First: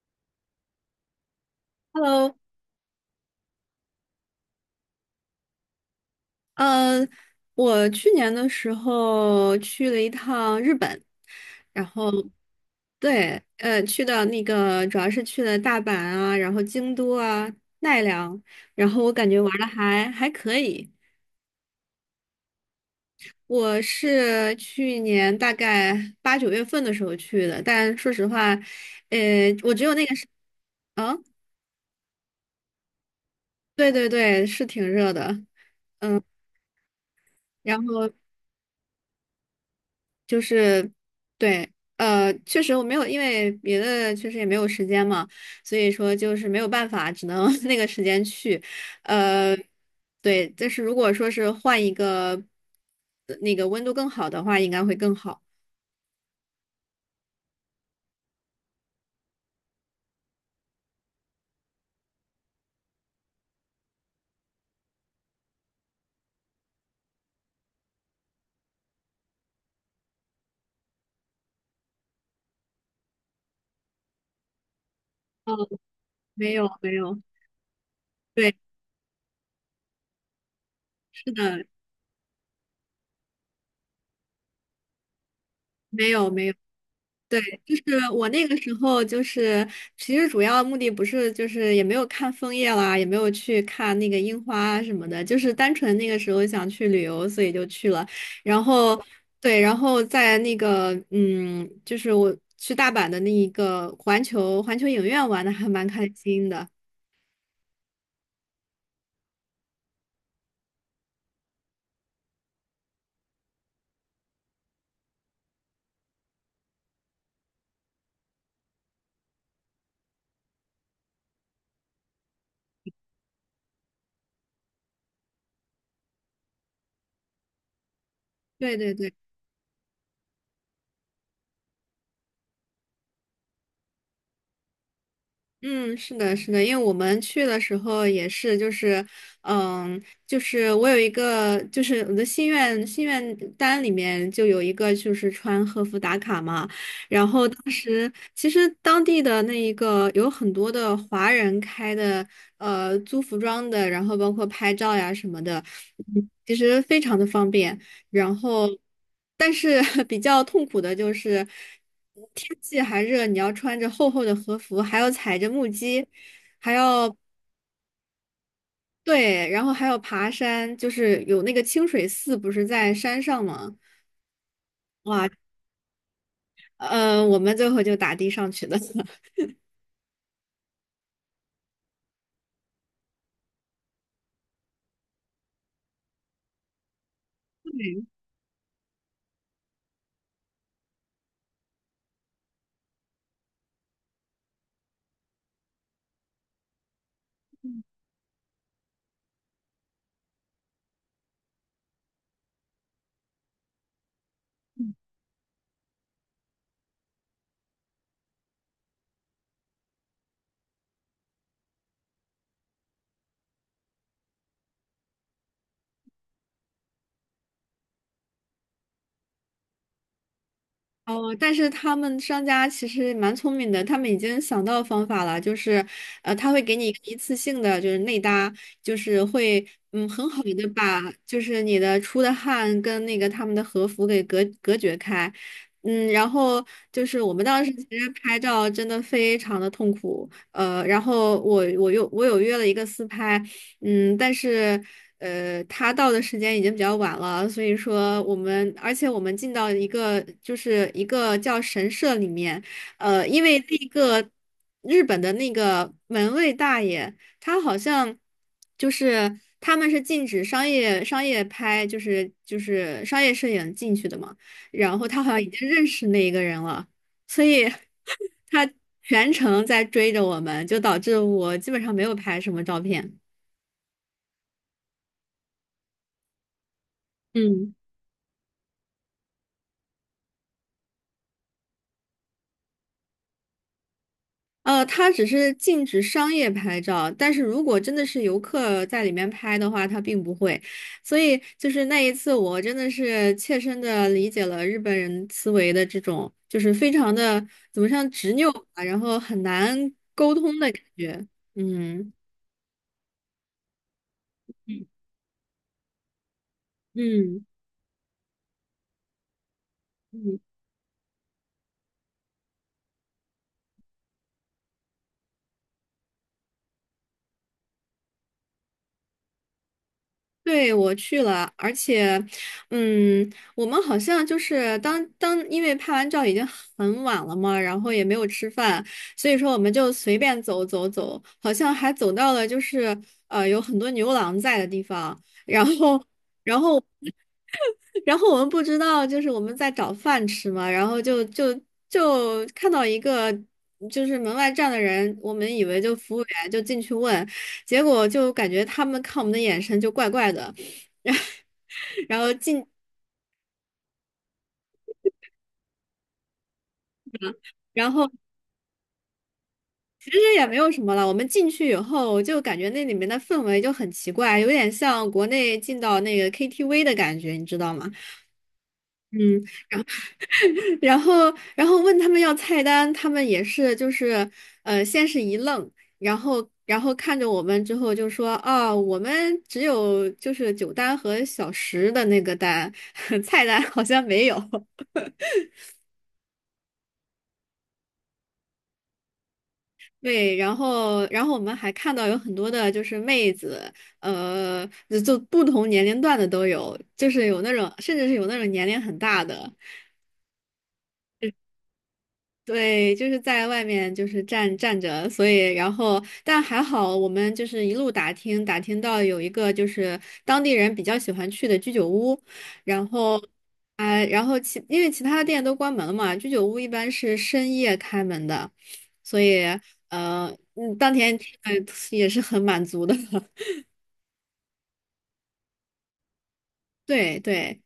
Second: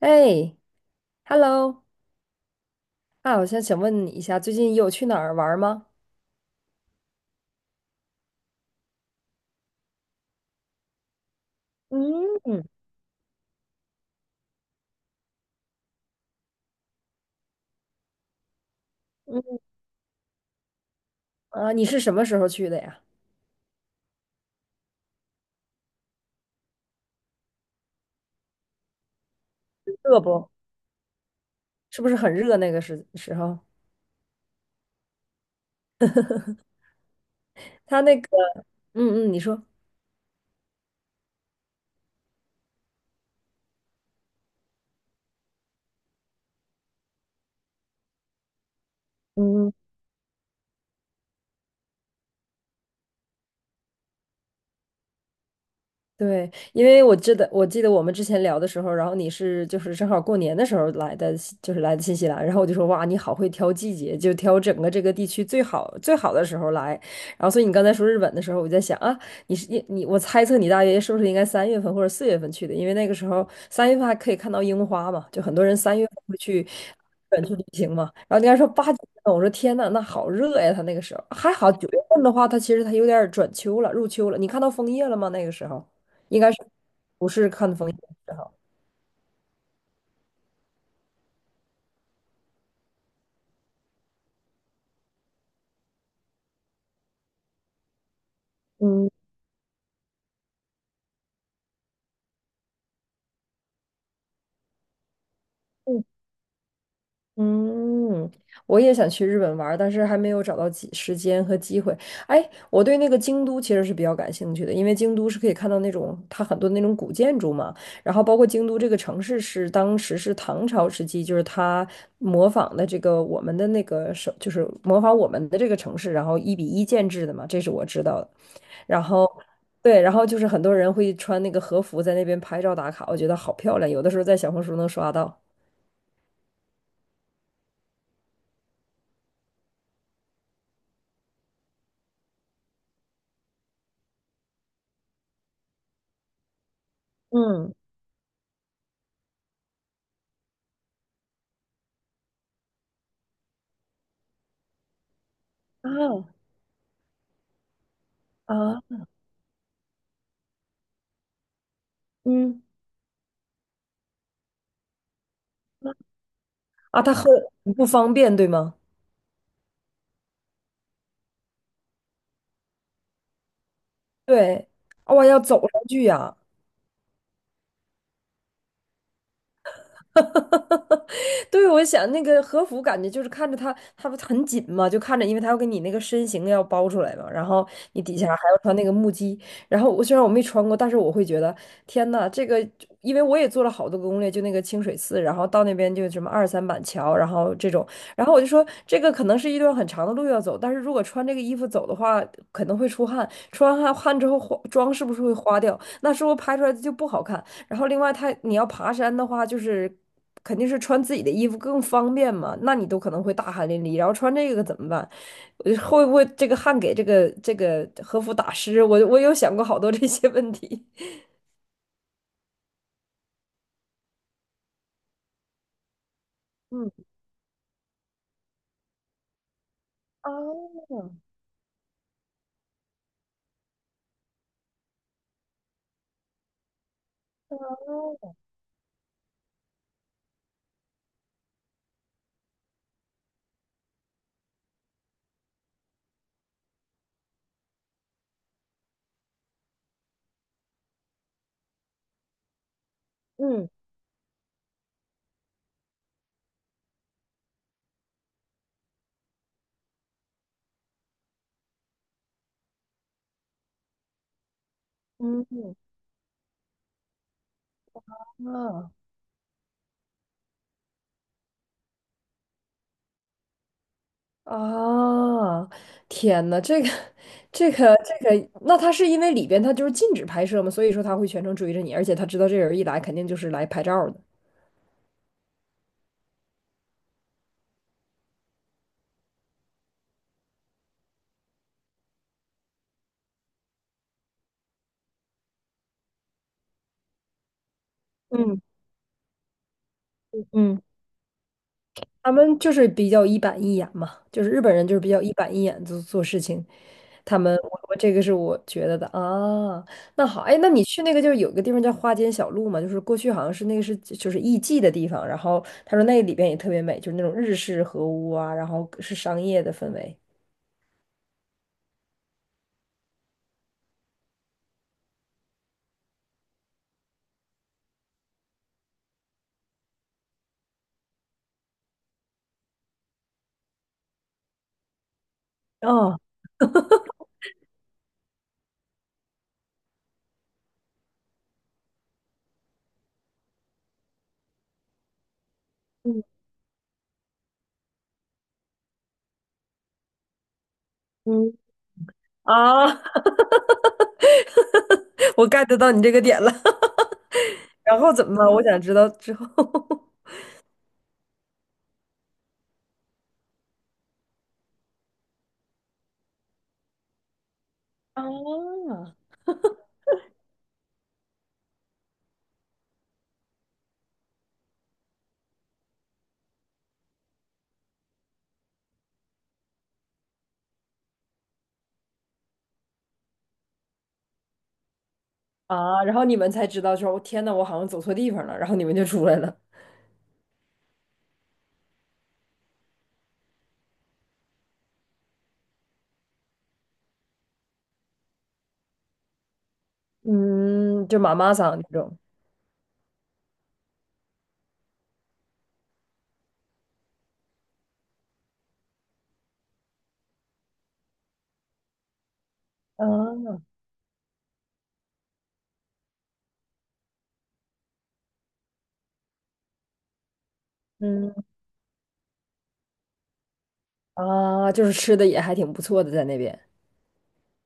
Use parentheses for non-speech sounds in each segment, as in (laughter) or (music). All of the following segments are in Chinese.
哎，Hello，Hello，啊，我想问你一下，最近有去哪儿玩儿吗？呃，我去年的时候去了一趟日本，然后嗯对，去到那个主要是去了大阪啊，然后京都啊、奈良，然后我感觉玩嗯。的还可以。啊，你是什么时候去的呀？我是去年大概8、9月份的时候去的，但说实话，我只有那个热是，不？啊，是不是很热那个时候？对对对，是挺热的，嗯，然他后。那个，嗯嗯，你说。就是对，确实我没有，因为别的确实也没有时间嘛，所以说就是没有办法，只能 (laughs) 那个时间去，呃，嗯嗯。对，但是如果说是换一个那个温度更好的话，应该会更好。对，因为我记得我们之前聊的时候，然后你是就是正好过年的时候来的新西兰，然后我就说哇，你好会挑季节，就挑整个这个地区最好最好的时候来。然后所以你刚才说日本的时候，我在想啊，你是你你我猜测你大约是不是应该三月份或者4月份去的，因为那个时候三月份还可以看到樱花嘛，就很哦，多人三月份会没去日有没有，本去旅行嘛。然后你对，还说8、9月份，我说天呐，那好热呀，他那个时候是还的，好九月份的话，他其实有点儿转秋了，入秋了。你看到枫叶了吗？那个时候？没有应没该有。是不对，是看就是风景我的时那候。个时候，就是其实主要目的不是，就是也没有看枫叶啦，也没有去看那个樱花什么的，就是单纯那个时候想去旅游，所以就去了。然后，嗯对，然后在那个，嗯，就是我去大阪的那一个环球影院玩的还蛮嗯开心的。嗯。我也想去日本玩儿但是还没有找到时间和机会。哎，我对那个京都其实是比较感兴趣的，因为京都是可以看到那种它很多那种古建筑嘛，然后包括京都这个城市是当时是唐朝时期，就是它模仿的这个我们的那个就是模仿我们的这个城市，然后1比1建制的嘛，这是我知道的。对对然对。后，对，然后就是很多人会穿那个和服在那边拍照打卡，我觉得好漂亮，有的时候在小红书能刷到。嗯，是的，是的，因为我们去的时候也是，就是，嗯，就是我有一个，就是我的心愿单里面就有一个，就是穿和服打卡嘛。然后当嗯。时其实当地的那一个有很多的华人开的，租服装的，然后包括拍照呀什么的，啊。嗯其实非常的方便。然后，啊。但是 (laughs) 比较痛苦的就是天嗯。气还热，你要穿着厚厚的和服，还要踩着木屐，还啊，它要很不方便，对吗？对，然后还要爬山，就是有那个清水寺不是在山上吗？对。哇，哇，要走上去呀。我们最后就打的上去的。(laughs) (laughs) 对，我想那个和服感觉就是看着它，它不很紧嘛，就看着，因为它要给你那个身形要包出来嘛，然后你底下还要穿那个木屐，然后虽然我没穿过，但是我会觉得天呐，这个，因为我也做了好多个攻略，就那个清水寺，然后到那边就什么二三板桥，然后这种，然后我就说这个可能是一段很长的路要走，但是如果穿这个衣服走的话，可能会出汗，出完汗之后花妆是不是会花掉？那是不是拍出来就不好看？然后另外你要爬山的话，就是肯定是穿自己的衣服更方便嘛，那你都可能会大汗淋漓，然后穿这个怎么办？会不会这个汗给这个和服打湿？我有想过好多这些问题。哦，但是他们商家其实蛮聪明的，他们已经想到方法了，就是，他会给你嗯。一个一次性的，就是内搭，就是会，嗯，很啊。好的把就是你的出的汗跟那个他们的和服给隔绝开，嗯，然后就是我们当时其实拍照真的非常的痛苦，然后我有约了一个私拍，嗯，但是他到的时间已经比较晚了，所以说我们，而且我们进到一个就是一个叫神社里面，因为嗯那个日本的那个门卫大爷，他好像就是他们是禁止商业拍，就是商业摄影进去的嘛，然后他好像嗯。已经认识那一个人了，所以 (laughs) 他啊。全程在追着我们，就导致我基本上没有拍什么照片。啊，天呐，嗯，那他是因为里边他就是禁止拍摄嘛，所以说他会全程追着你，而且他知道这人一来肯定就是来拍照的。它只是禁止商业拍照，但是如果真的是游客在里面拍的话，它并不会。所以就是那一次，我真的是切身的理解了日本人思维的这种，就是非常的怎么像执拗嗯吧，然后很难沟通的嗯。感觉。嗯他们就是比较一板一眼嘛，就是日本嗯，人就是比较一板一眼做事情。他嗯。们，我这个是我觉得的啊。那嗯好，哎，那你去那个就是有个地方叫花间小路嘛，就是过去好像是那个是就是艺妓的地方，然后他说那里边也特别美，就是那种日式和屋啊，然后是商业的氛围。对，我去了，而且，嗯，我们好像就是当，因为拍完照已经很晚了嘛，然后也没有吃饭，所以说我们就随便走走走，好像还走到了就是有很多牛郎在的地方，然后。哦。然后。然后我们不知道，就是我们在找饭吃嘛，然后就看到一个就是门外站的人，我们以为就服务嗯员，就进去问，结果就感觉他们看我们的眼神就怪怪的，(laughs) 然后嗯。然后进，啊。(laughs) 我 get 到你这个点了。(laughs) 然然后后怎么了？我想知道之后。其 (laughs) 实也没有什么了。我们进去以后，就感觉那里面的氛围就很奇怪，有点像国内进到那个 KTV 的感觉，你知道吗？啊。嗯。然后，然后问他们要菜单，他们也是就是，先是一愣，然后，然后看着我们之后就说，啊，我们只有就是酒单和小食的那个单，(laughs) 菜单好像没有。啊！然后你们才知道说，我天呐，我好像走错地方了，然后你们就出来了。对，然后，然后我们还看到有很多的就是妹子，呃，就不同年龄段的都有，就是有那种，甚至是有那种年龄很大的。嗯，就妈妈桑那种。对，就是在外面就是站着，所以然后但还好，我们就是一路打听打听到有一个就是当地人比较喜欢去的居酒屋，然后啊。啊、然后因为其他的店都关门了嘛，居酒屋一般是深夜开门的，所以当天吃嗯。的也是很满足的，(laughs) 啊，就是吃的也还挺不错的，在那边。对对。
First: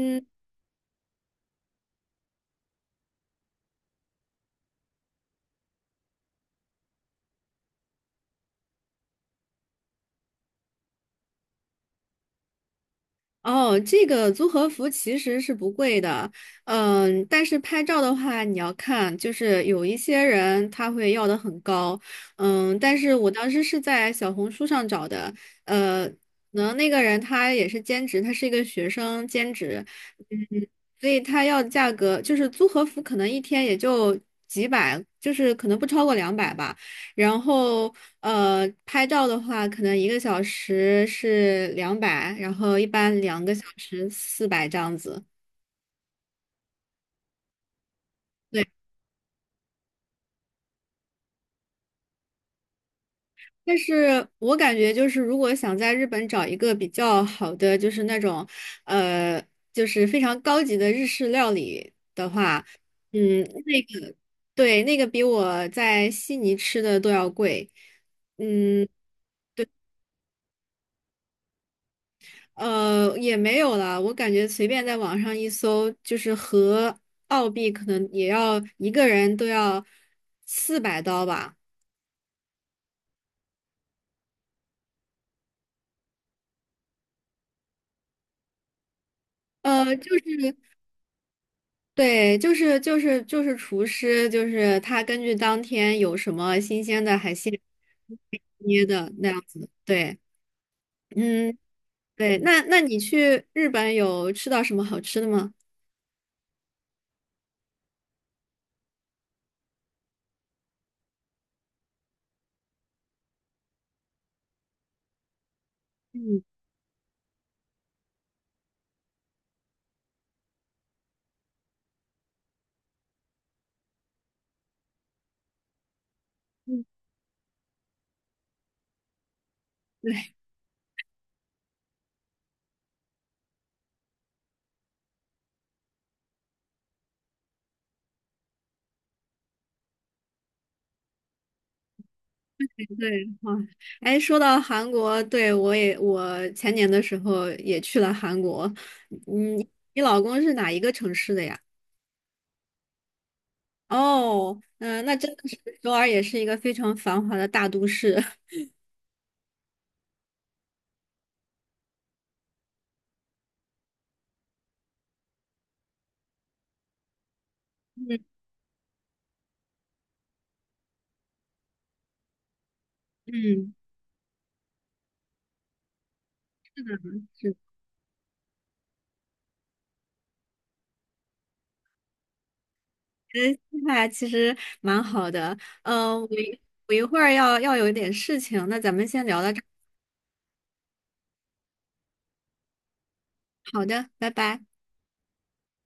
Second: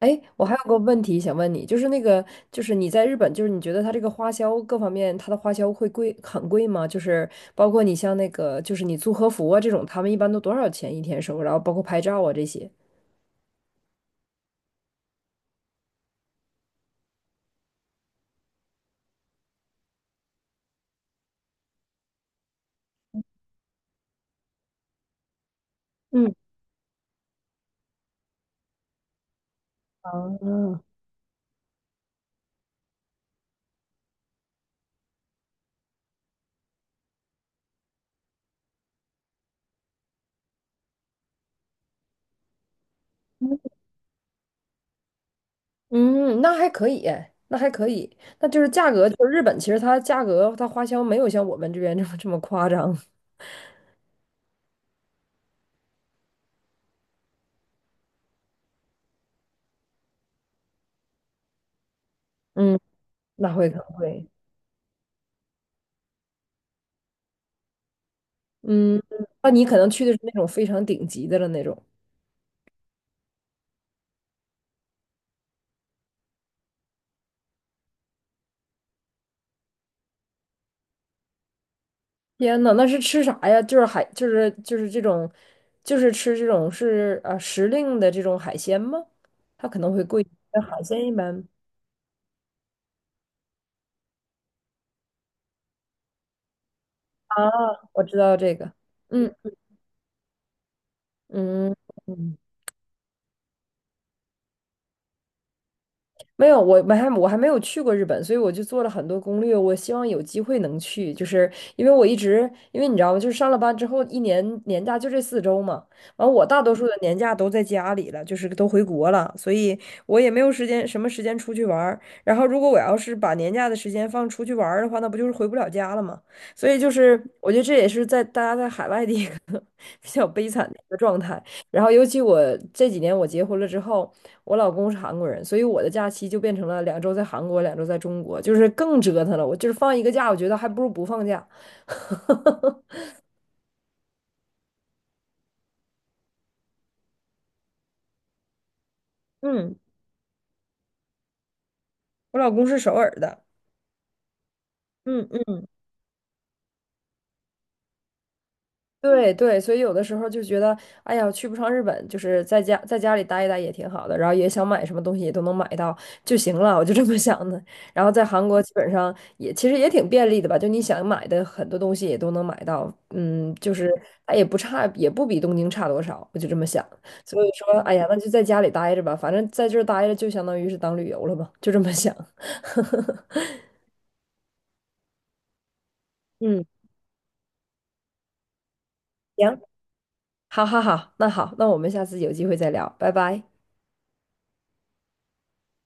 哎，我还有个问题想问你，就是那个，就是你在日本，就是你觉得它这个花销各方面，它的花销会贵很贵吗？就是包括你像那个，就是你租和服啊这种，他们一般都多少钱1天收？然后包括拍照啊这些。哦，这个租和服其实是不贵的，嗯，但是拍照的话，你要看，就是有一些人他会要的很高，嗯，但是我当时是在小红书上找的，可嗯。能那个人他也是兼职，他是一个学生兼职，嗯，啊。所以他要的价格就是租和服可能一天也就几百，就是可能不超过两百吧，然后。拍照的话，可能1个小时是两百，然后一般2个小时四百这样子。嗯，那还可以，哎，那还可以，那就对，是价格，就是日本其实它价格它花销没有像我们这边这么这么夸张。但是我感觉就是，如果想在日本找一个比较好的，就是那种，呃，就是非常高级的日式料理的话，嗯，嗯，那会那很个，贵。对，那个比我在悉尼吃的都要贵。嗯，嗯，那你可能去的是那种非常顶级的了那种。也没有啦，我感觉随便在网上一搜，就是和澳币可能也要一个人都要400刀吧。天呐，那是吃啥呀？就是海，就是这种，就是吃这种是啊时令的这种海鲜吗？它可能会就贵，是但海鲜一般。对，就是厨师，就是他根据当天有什么新鲜的海啊，鲜我知道这个。捏的那嗯样子。对，嗯，嗯嗯。对，那你去日本有吃到什么好吃的吗？没有，我还没有去过日本，所以我就做了很多攻略。我希望有机会能去，就是因为我一直，因为你知道吗？就是上了班之后，1年年假就这4周嘛。完，嗯我大多数的年假都在家里了，就是都回国了，所以我也没有时间，什么时间出去玩儿。然后，如果我要是把年假的时间放出去玩儿的话，那不就是回不了家了吗？所以，嗯，就是我觉得这也是在大家在海外的一个 (laughs) 比较对悲惨的一个状态。然后，尤其我这几年我结婚了之后，我老公是韩国人，所以我的假期就变成了两周在韩国，两周在中国，就是更折腾了。我就是放一个假，我觉得还不如不放假。(laughs) 对，哇，哎，说到韩国，对，我也，我前年的时候也去了韩国。嗯，嗯，你老公是哪一个城市的呀？我老公是首尔的。哦，嗯、那嗯真的是嗯。首尔也是一个非常繁华的大都市。(laughs) 对对，所以有的时候就觉得，哎呀，去不上日本，就是在家里待一待也挺好的，然后也想买什么东西也都能买到就行了，我就这么想的。然后嗯在韩国基本上也其实也挺便利的吧，就你想买的很多东西也都能买到，嗯，嗯，就是它也不差，也不比东京差多少，我就这么想。所以是，说，哎呀，那就在家里待着吧，反正在这儿待着就相当于是当旅游了吧，就这么想。(laughs) 那其实蛮好的。嗯、嗯，我一会儿要有一点事情，那咱们先聊到这行，儿。好好好，那好，那我们下次有机会再聊，拜拜。好的，拜拜。